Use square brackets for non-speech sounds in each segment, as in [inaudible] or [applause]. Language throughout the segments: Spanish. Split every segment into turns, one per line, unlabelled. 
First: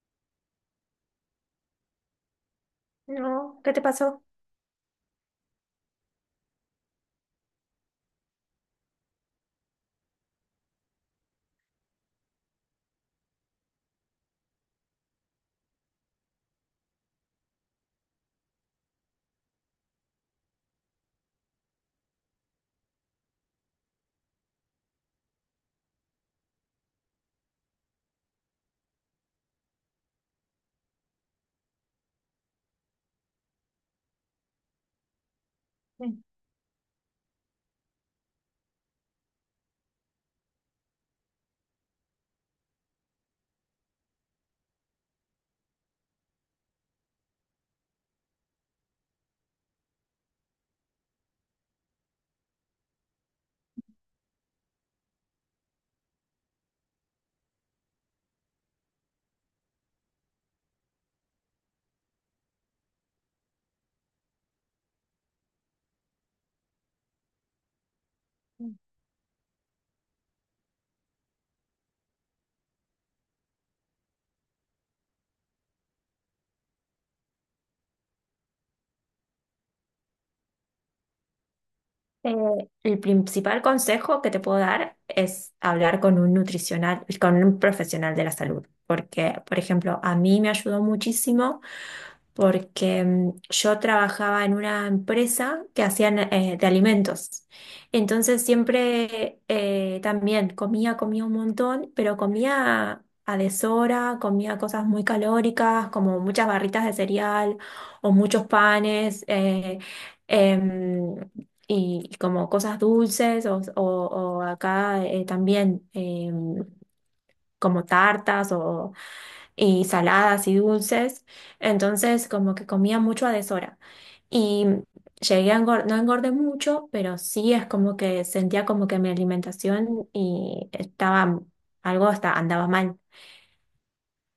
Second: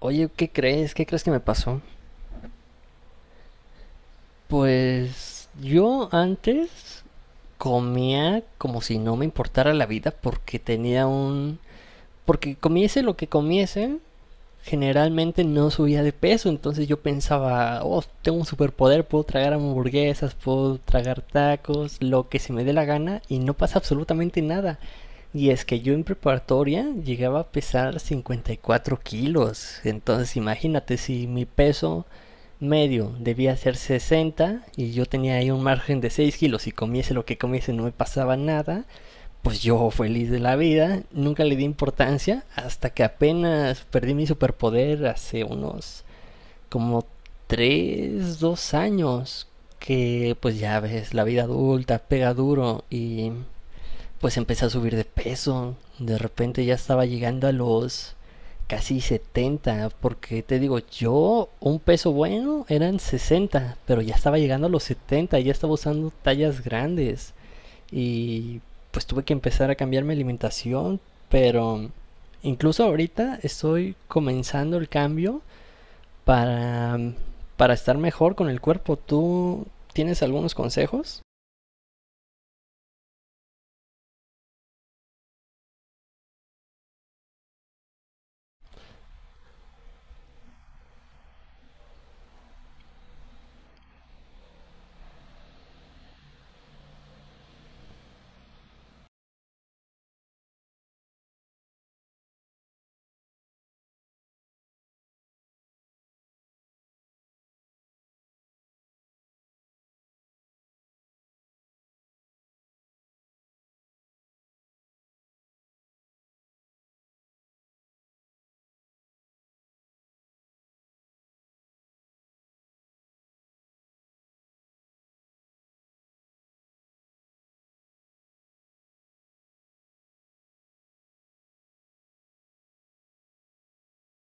Oye, ¿qué crees? ¿Qué crees que me pasó?
No, ¿qué te pasó?
Pues yo antes comía como si no me importara la vida porque comiese lo que comiese, generalmente no subía de peso. Entonces yo pensaba, oh, tengo un superpoder, puedo tragar hamburguesas, puedo tragar tacos, lo que se me dé la gana y no pasa absolutamente nada. Y es que yo en preparatoria llegaba a pesar 54 kilos, entonces imagínate, si mi peso medio debía ser 60 y yo tenía ahí un margen de
Mm.
6 kilos y comiese lo que comiese no me pasaba nada, pues yo feliz de la vida, nunca le di importancia hasta que apenas perdí mi superpoder hace unos como 3 2 años, que pues ya ves, la vida adulta pega duro y pues empecé a subir de peso. De repente ya estaba llegando a los casi 70, porque te digo, yo un peso bueno eran 60, pero ya estaba llegando a los 70, ya estaba usando tallas grandes y pues tuve que empezar a cambiar mi alimentación, pero incluso ahorita estoy comenzando el cambio para, para estar mejor con el cuerpo. ¿Tú tienes algunos consejos?
El principal consejo que te puedo dar es hablar con un nutricional, con un profesional de la salud, porque, por ejemplo, a mí me ayudó muchísimo porque yo trabajaba en una empresa que hacían de alimentos. Entonces siempre también comía un montón, pero comía a deshora, comía cosas muy calóricas, como muchas barritas de cereal o muchos panes. Em, Y como cosas dulces o acá también como tartas y saladas y dulces, entonces como que comía mucho a deshora. Y llegué a engordar, no engordé mucho, pero sí es como que sentía como que mi alimentación y estaba algo hasta andaba mal.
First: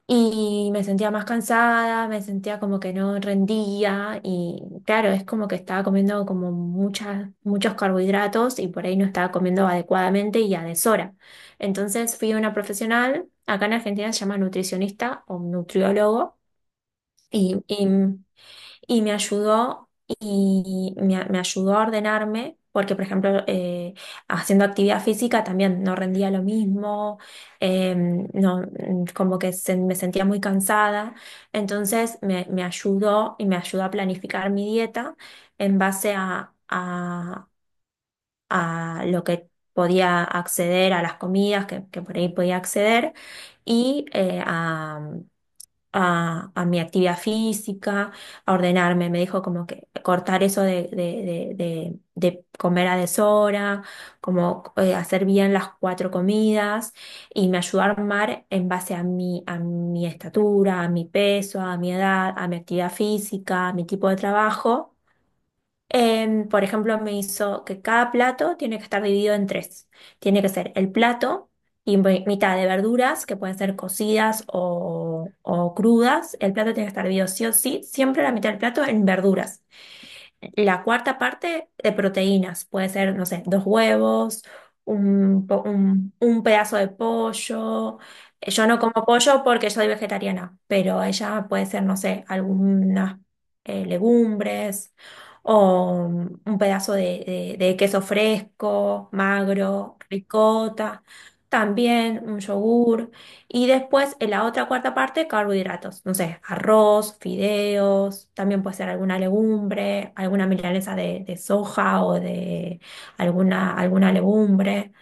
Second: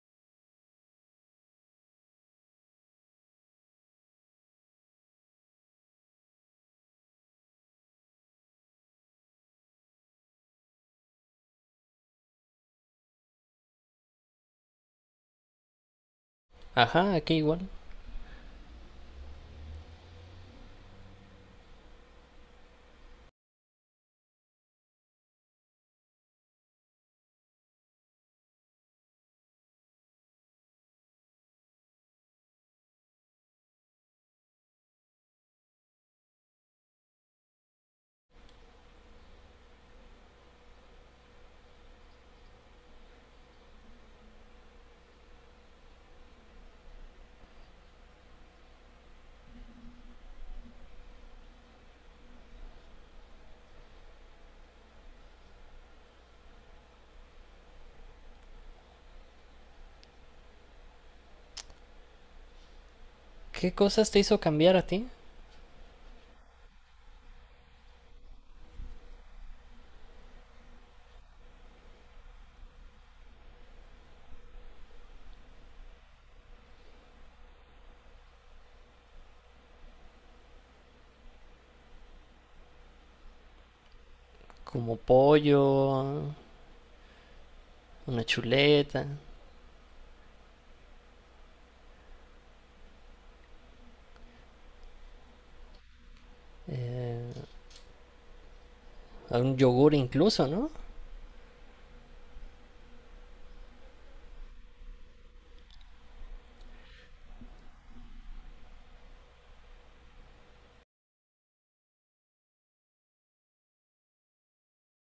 Y me sentía más cansada, me sentía como que no rendía y claro, es como que estaba comiendo como muchos carbohidratos y por ahí no estaba comiendo adecuadamente y a deshora. Entonces fui a una profesional, acá en Argentina se llama nutricionista o nutriólogo
Ajá, aquí
y,
igual.
y y me ayudó y me ayudó a ordenarme porque, por ejemplo, haciendo actividad física también no rendía lo mismo, eh, no, como que me sentía muy cansada. Entonces me ayudó y me ayudó a planificar mi dieta en base a lo que podía acceder a las comidas que por ahí podía acceder y a mi actividad física, a ordenarme. Me dijo como que cortar eso de comer a deshora, como hacer bien las cuatro comidas y me ayudó a armar en base a a mi estatura, a mi peso, a mi edad, a mi actividad física,
¿Qué
a mi tipo
cosas
de
te hizo cambiar a
trabajo.
ti?
Por ejemplo, me hizo que cada plato tiene que estar dividido en tres. Tiene que ser el plato y mitad de verduras, que pueden ser cocidas o crudas. El plato tiene que estar dividido sí o sí, siempre la mitad del plato en verduras. La cuarta parte de proteínas, puede ser, no sé, dos huevos,
Como pollo,
un pedazo de pollo.
una
Yo no como
chuleta,
pollo porque soy vegetariana, pero ella puede ser, no sé, algunas legumbres o un pedazo de queso fresco,
un yogur
magro,
incluso, ¿no?
ricota, también un yogur. Y después, en la otra cuarta parte, carbohidratos. No sé, arroz, fideos, también puede ser alguna legumbre, alguna milanesa de soja o de alguna legumbre.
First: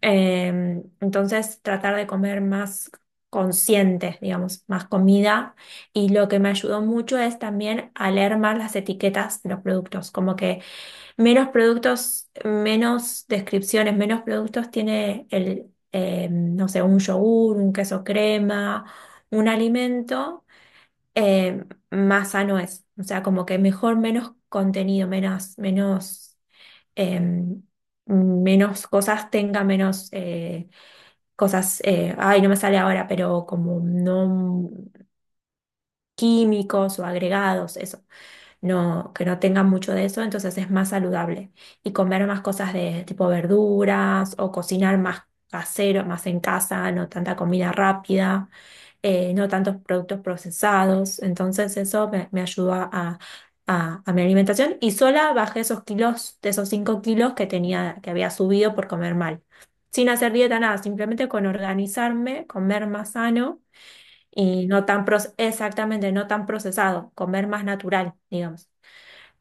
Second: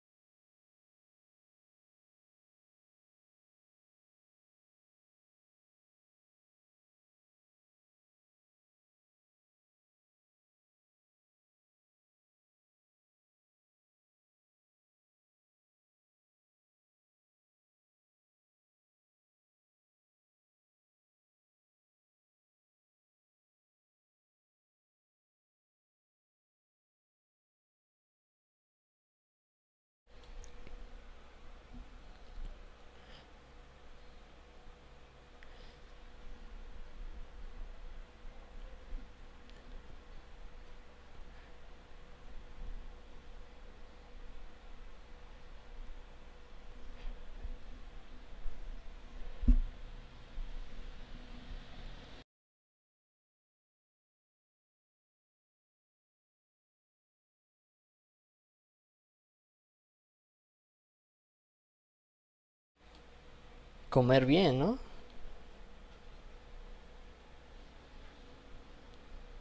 Entonces, tratar de comer más consciente, digamos, más comida. Y lo que me ayudó mucho es también a leer más las etiquetas de los productos. Como que menos productos, menos descripciones, menos productos tiene el, no sé, un yogur, un queso crema, un alimento, eh, más sano es. O sea, como que mejor menos contenido, em, menos cosas tenga, ay, no me sale ahora, pero como no químicos o agregados, eso no, que no tengan mucho de eso, entonces es más saludable. Y comer más cosas de tipo verduras o cocinar más casero, más en casa, no tanta comida rápida, no tantos productos procesados. Entonces eso me ayudó a mi alimentación y sola bajé esos kilos, de esos 5 kilos que tenía, que había subido por comer mal. Sin hacer dieta, nada, simplemente con organizarme, comer más sano
Comer bien,
y
¿no?
no tan, exactamente, no tan procesado, comer más natural, digamos.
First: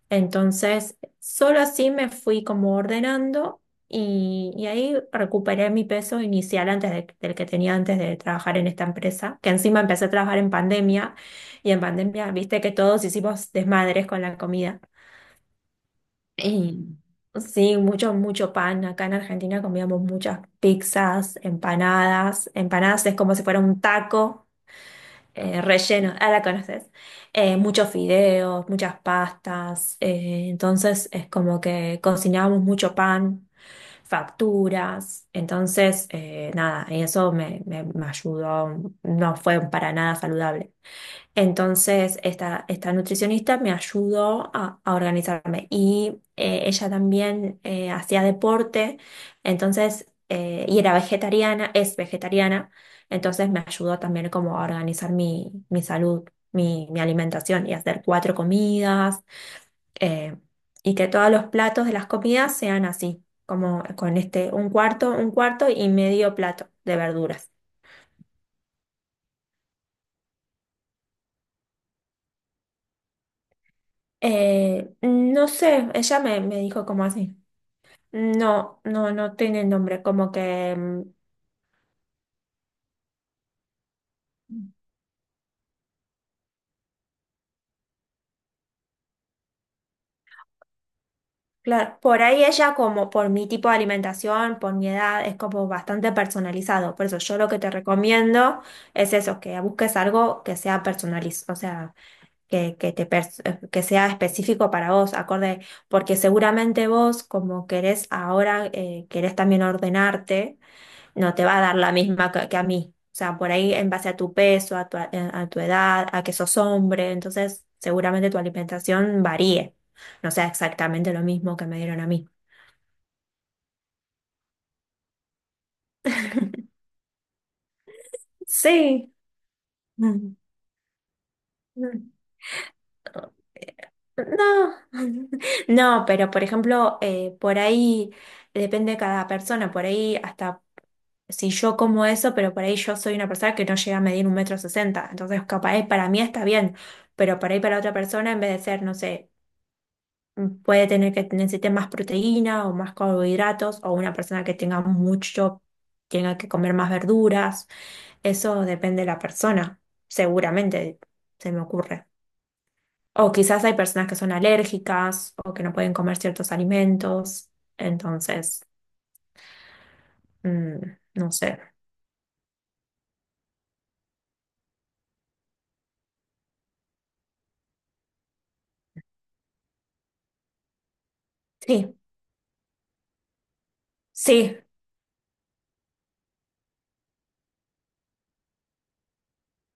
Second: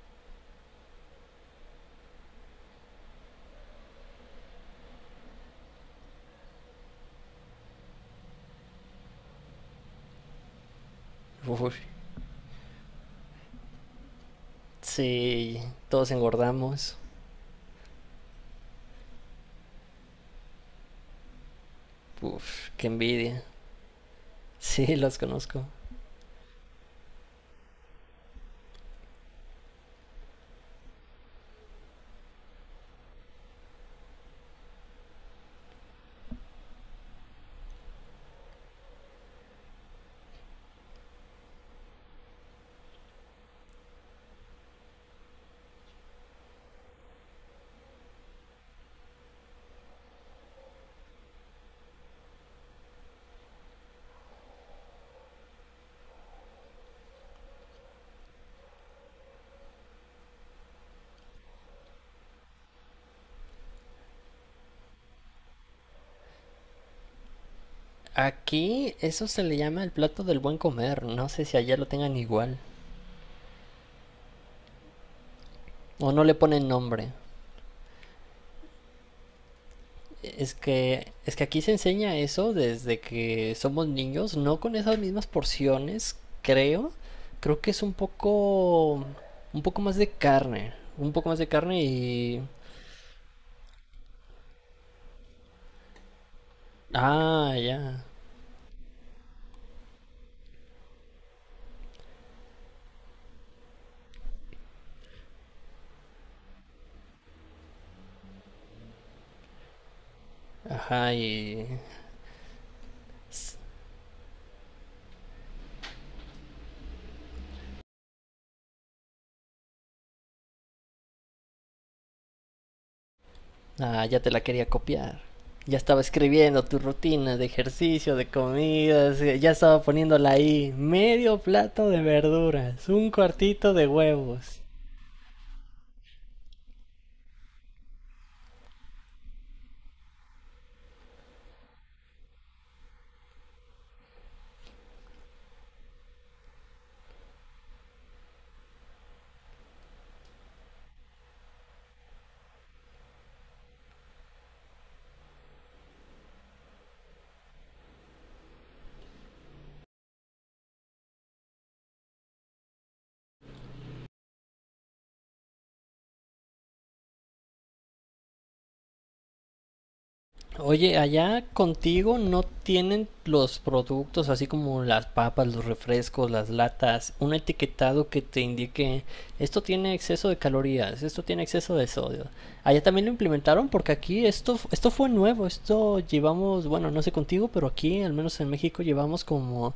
Entonces, solo así me fui como ordenando y ahí recuperé mi peso inicial del que tenía antes de trabajar en esta empresa, que encima empecé a trabajar en pandemia y
Uf,
en pandemia viste que todos hicimos desmadres con la comida.
sí, todos engordamos.
Y sí, mucho, mucho pan. Acá en Argentina comíamos muchas pizzas, empanadas.
Uf, qué
Empanadas es como
envidia.
si fuera un taco
[laughs] Sí, los conozco.
relleno, ah, la conoces, muchos fideos, muchas pastas, entonces es como que cocinábamos mucho pan, facturas, entonces nada, y eso me ayudó, no fue para nada saludable. Entonces, esta nutricionista me ayudó a organizarme y ella también hacía deporte, entonces, y era vegetariana, es vegetariana, entonces me ayudó también como a organizar mi salud, mi alimentación y hacer cuatro comidas eh, y que todos los platos de las comidas sean así, como con este, un cuarto y medio plato de verduras.
Aquí eso se le llama el plato del buen comer. No sé si allá lo tengan igual.
No sé,
O
ella
no le
me
ponen
dijo como
nombre.
así. No, no, no tiene nombre, como
Es
que
que, es que aquí se enseña eso desde que somos niños, no con esas mismas porciones, creo. Creo que es un poco más de carne, un poco más de carne
claro, por
y,
ahí ella como por mi tipo de alimentación, por mi edad, es como bastante personalizado. Por eso yo lo
ah,
que te
ya,
recomiendo es eso, que busques algo que sea personalizado, o sea, que que sea específico para vos, acorde, porque seguramente vos como querés ahora, querés también ordenarte,
ajá,
no te va a
y
dar la misma que a mí. O sea, por ahí en base a tu peso, a tu edad, a que sos hombre, entonces seguramente tu alimentación varíe no sea exactamente lo mismo que me dieron a mí.
ah, ya te la quería copiar. Ya estaba escribiendo
[laughs]
tu rutina de ejercicio, de
Sí.
comidas, ya estaba poniéndola
Mm.
ahí. Medio plato
No,
de verduras, un cuartito de huevos.
[laughs] no, pero por ejemplo, por ahí depende de cada persona, por ahí hasta si yo como eso, pero por ahí yo soy una persona que no llega a medir 1,60 m, entonces capaz para mí está bien, pero por ahí para otra persona en vez de ser, no sé, puede tener que necesite más proteína o más carbohidratos o una persona que tenga mucho, tenga que comer más verduras. Eso depende de la persona, seguramente se me ocurre. O quizás hay personas que son alérgicas o que no pueden comer ciertos alimentos. Entonces,
Oye,
mm, no
allá
sé.
contigo no tienen los productos, así como las papas, los refrescos, las latas, un etiquetado que te indique esto tiene exceso de calorías, esto tiene exceso de
Sí,
sodio. Allá también lo implementaron, porque aquí
sí,
esto, esto fue nuevo, esto llevamos, bueno, no sé contigo, pero aquí, al menos en México, llevamos como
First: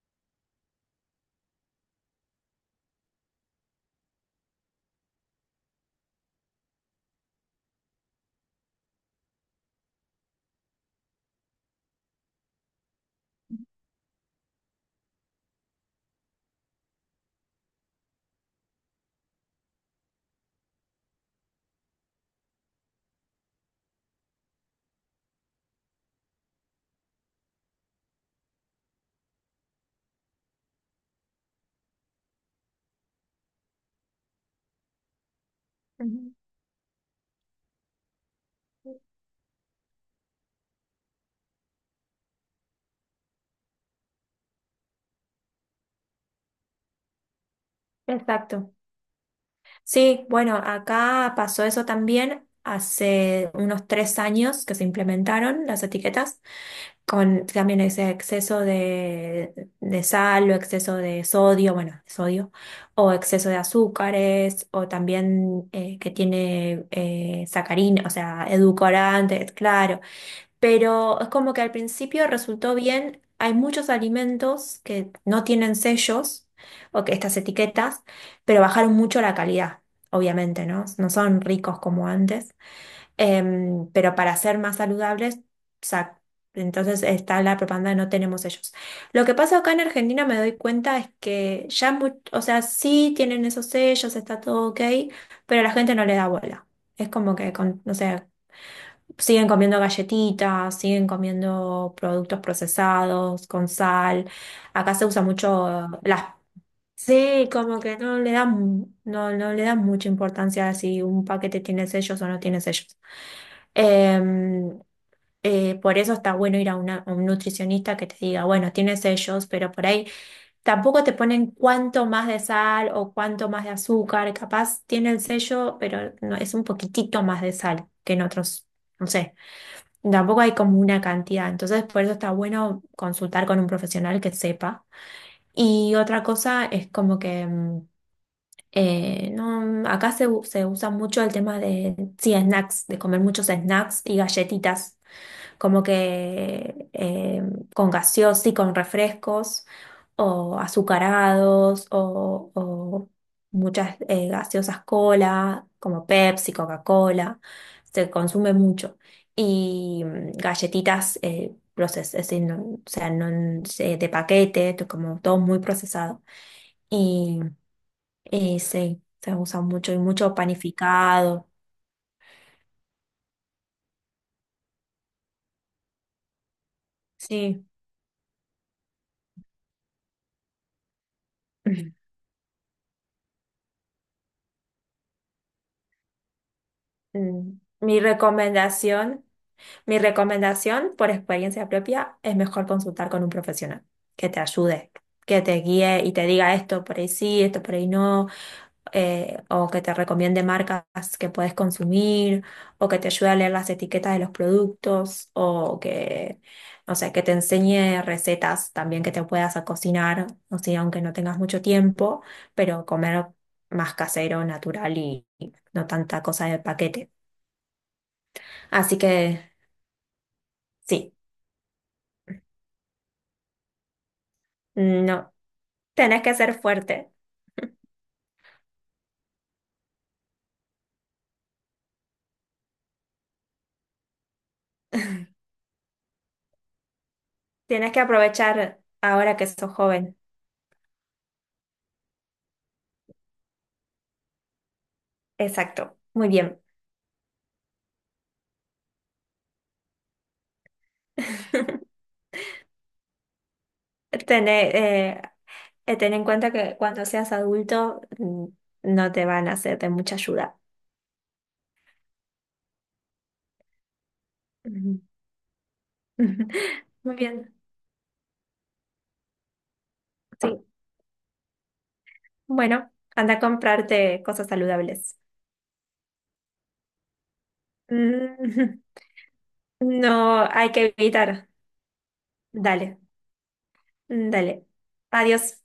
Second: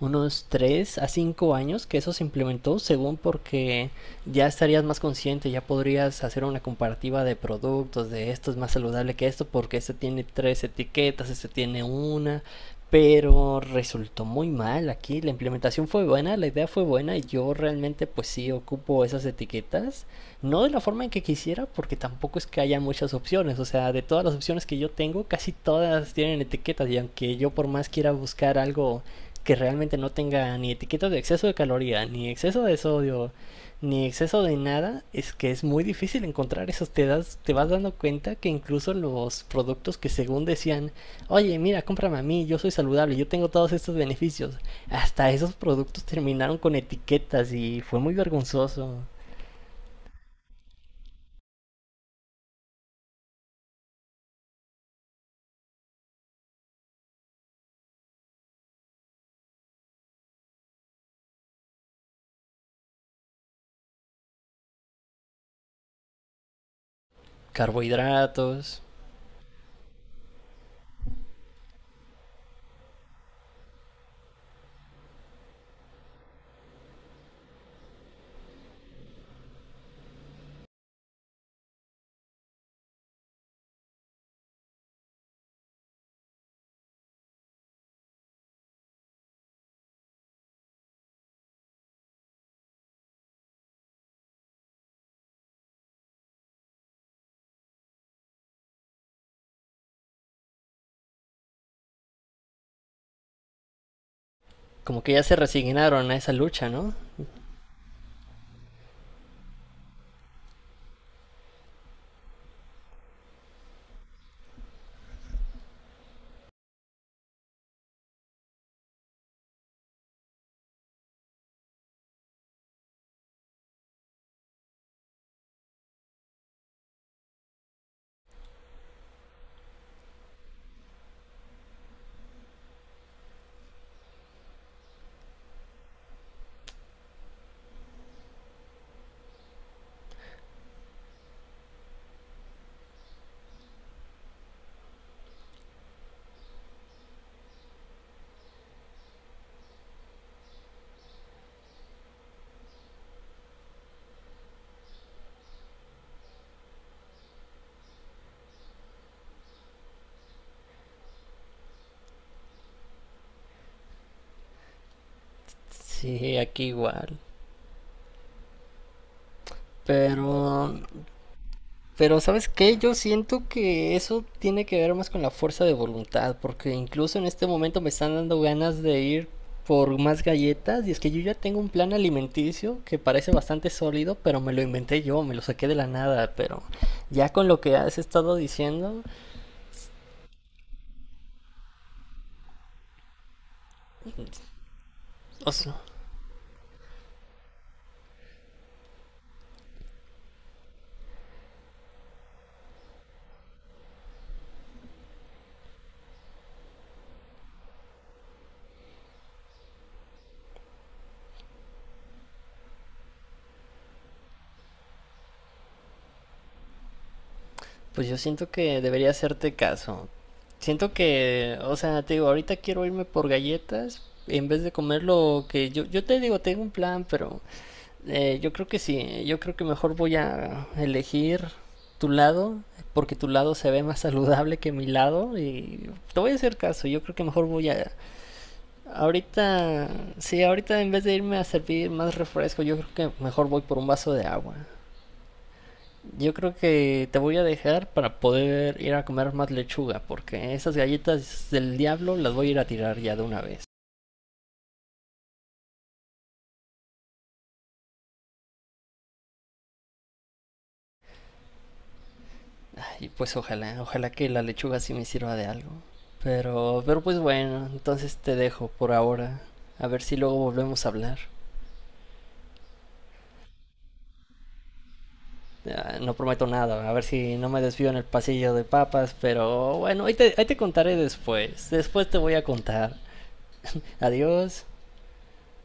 unos 3 a 5 años que eso se implementó, según porque ya estarías más consciente, ya podrías hacer una comparativa de productos, de esto es más saludable que esto porque este tiene tres etiquetas, este tiene una, pero resultó muy mal aquí. La implementación fue buena, la idea fue buena, y yo realmente pues sí ocupo esas etiquetas, no de la forma en que quisiera, porque tampoco es que haya muchas opciones. O sea, de todas las opciones que yo tengo, casi todas tienen etiquetas, y aunque yo por más quiera buscar algo que realmente no tenga ni etiquetas de exceso de caloría, ni exceso de sodio, ni exceso de nada, es que es muy difícil
ujú.
encontrar esos. Te vas dando cuenta que incluso los productos que según decían, oye, mira, cómprame a mí, yo soy saludable, yo tengo todos estos beneficios, hasta esos productos terminaron con etiquetas y fue muy
Exacto.
vergonzoso.
Sí, bueno, acá pasó eso también hace unos 3 años que se implementaron las etiquetas, con también ese exceso de sal o exceso de sodio, bueno, sodio, o exceso de azúcares, o también que tiene sacarina, o sea,
Carbohidratos,
edulcorantes, claro. Pero es como que al principio resultó bien. Hay muchos alimentos que no tienen sellos o que estas etiquetas, pero bajaron mucho la calidad, obviamente, ¿no? No son ricos como antes. Pero para ser más saludables, sa- entonces está la propaganda de no tenemos sellos. Lo que pasa acá en Argentina me doy cuenta es que ya, o sea, sí tienen esos sellos, está todo ok, pero la gente no le da bola. Es como que, con, no sé, siguen comiendo galletitas, siguen comiendo productos procesados con sal. Acá
como
se
que ya
usa
se
mucho
resignaron a
las.
esa lucha, ¿no?
Sí, como que no le dan, no, no le dan mucha importancia a si un paquete tiene sellos o no tiene sellos. Eh, por eso está bueno ir a a un nutricionista que te diga, bueno, tiene sellos, pero por ahí tampoco te ponen cuánto más de sal o cuánto más de azúcar. Capaz tiene el sello, pero no, es un poquitito más de sal que en otros, no sé. Tampoco hay como una cantidad, entonces por eso está bueno consultar con un profesional que sepa. Y otra cosa es como que no, acá se usa mucho el tema de, sí, snacks, de comer muchos snacks y galletitas como que con gaseos y con refrescos o azucarados o muchas gaseosas cola, como Pepsi, Coca-Cola, se consume mucho. Y galletitas es decir, o sea, de paquete, como todo muy procesado.
Sí, aquí igual.
Y, y sí, se usa mucho y
Pero
mucho panificado.
Pero ¿sabes qué? Yo siento que eso tiene que ver más con la fuerza de voluntad, porque incluso en este
Sí.
momento me están dando ganas de ir por más galletas, y es que yo ya tengo un plan
[laughs]
alimenticio que parece bastante sólido, pero me lo inventé yo, me lo saqué de la nada, pero ya con
Mm.
lo que has
Mi
estado diciendo,
recomendación. Mi recomendación, por experiencia propia, es mejor consultar con un profesional que te ayude, que
o
te
sea,
guíe y te diga esto por ahí sí, esto por ahí no, o que te recomiende marcas que puedes consumir, o que te ayude a leer las etiquetas de los productos, o que, no sé, que te enseñe recetas también que te puedas a cocinar, o sea, aunque no tengas mucho tiempo, pero comer más casero, natural y no tanta cosa de paquete.
pues yo siento que
Así
debería
que
hacerte caso. Siento
sí.
que, o sea, te digo, ahorita quiero irme por galletas en vez de comer
No,
lo que yo, te
tenés que
digo,
ser
tengo un plan,
fuerte.
pero yo creo que sí, yo creo que mejor voy a elegir tu lado, porque tu lado se ve más [laughs] saludable que mi lado, y te voy a hacer caso, yo creo que mejor voy a...
Tienes que aprovechar ahora que sos
Ahorita,
joven.
sí, ahorita en vez de irme a servir más refresco, yo creo que mejor voy por un vaso de agua.
Exacto. Muy
Yo creo
bien.
que te voy a dejar para poder ir a comer más lechuga, porque esas galletas del
[laughs]
diablo las voy a ir a tirar ya de una vez.
Tener, eh, Ten en cuenta que cuando seas adulto no te van a hacer de mucha ayuda.
Y pues ojalá, ojalá que la lechuga sí
Ujú.
me sirva de algo.
[laughs]
Pero
Muy
pues
bien.
bueno, entonces te dejo por ahora. A ver si luego
Sí.
volvemos a hablar.
Bueno, anda a comprarte cosas saludables.
Ah, no prometo nada, a ver si no me desvío en el pasillo de
Mm.
papas, pero
[laughs]
bueno, ahí te,
No
ahí te
hay que
contaré
evitar.
después. Después te voy a contar.
Dale,
Adiós.
dale. Adiós.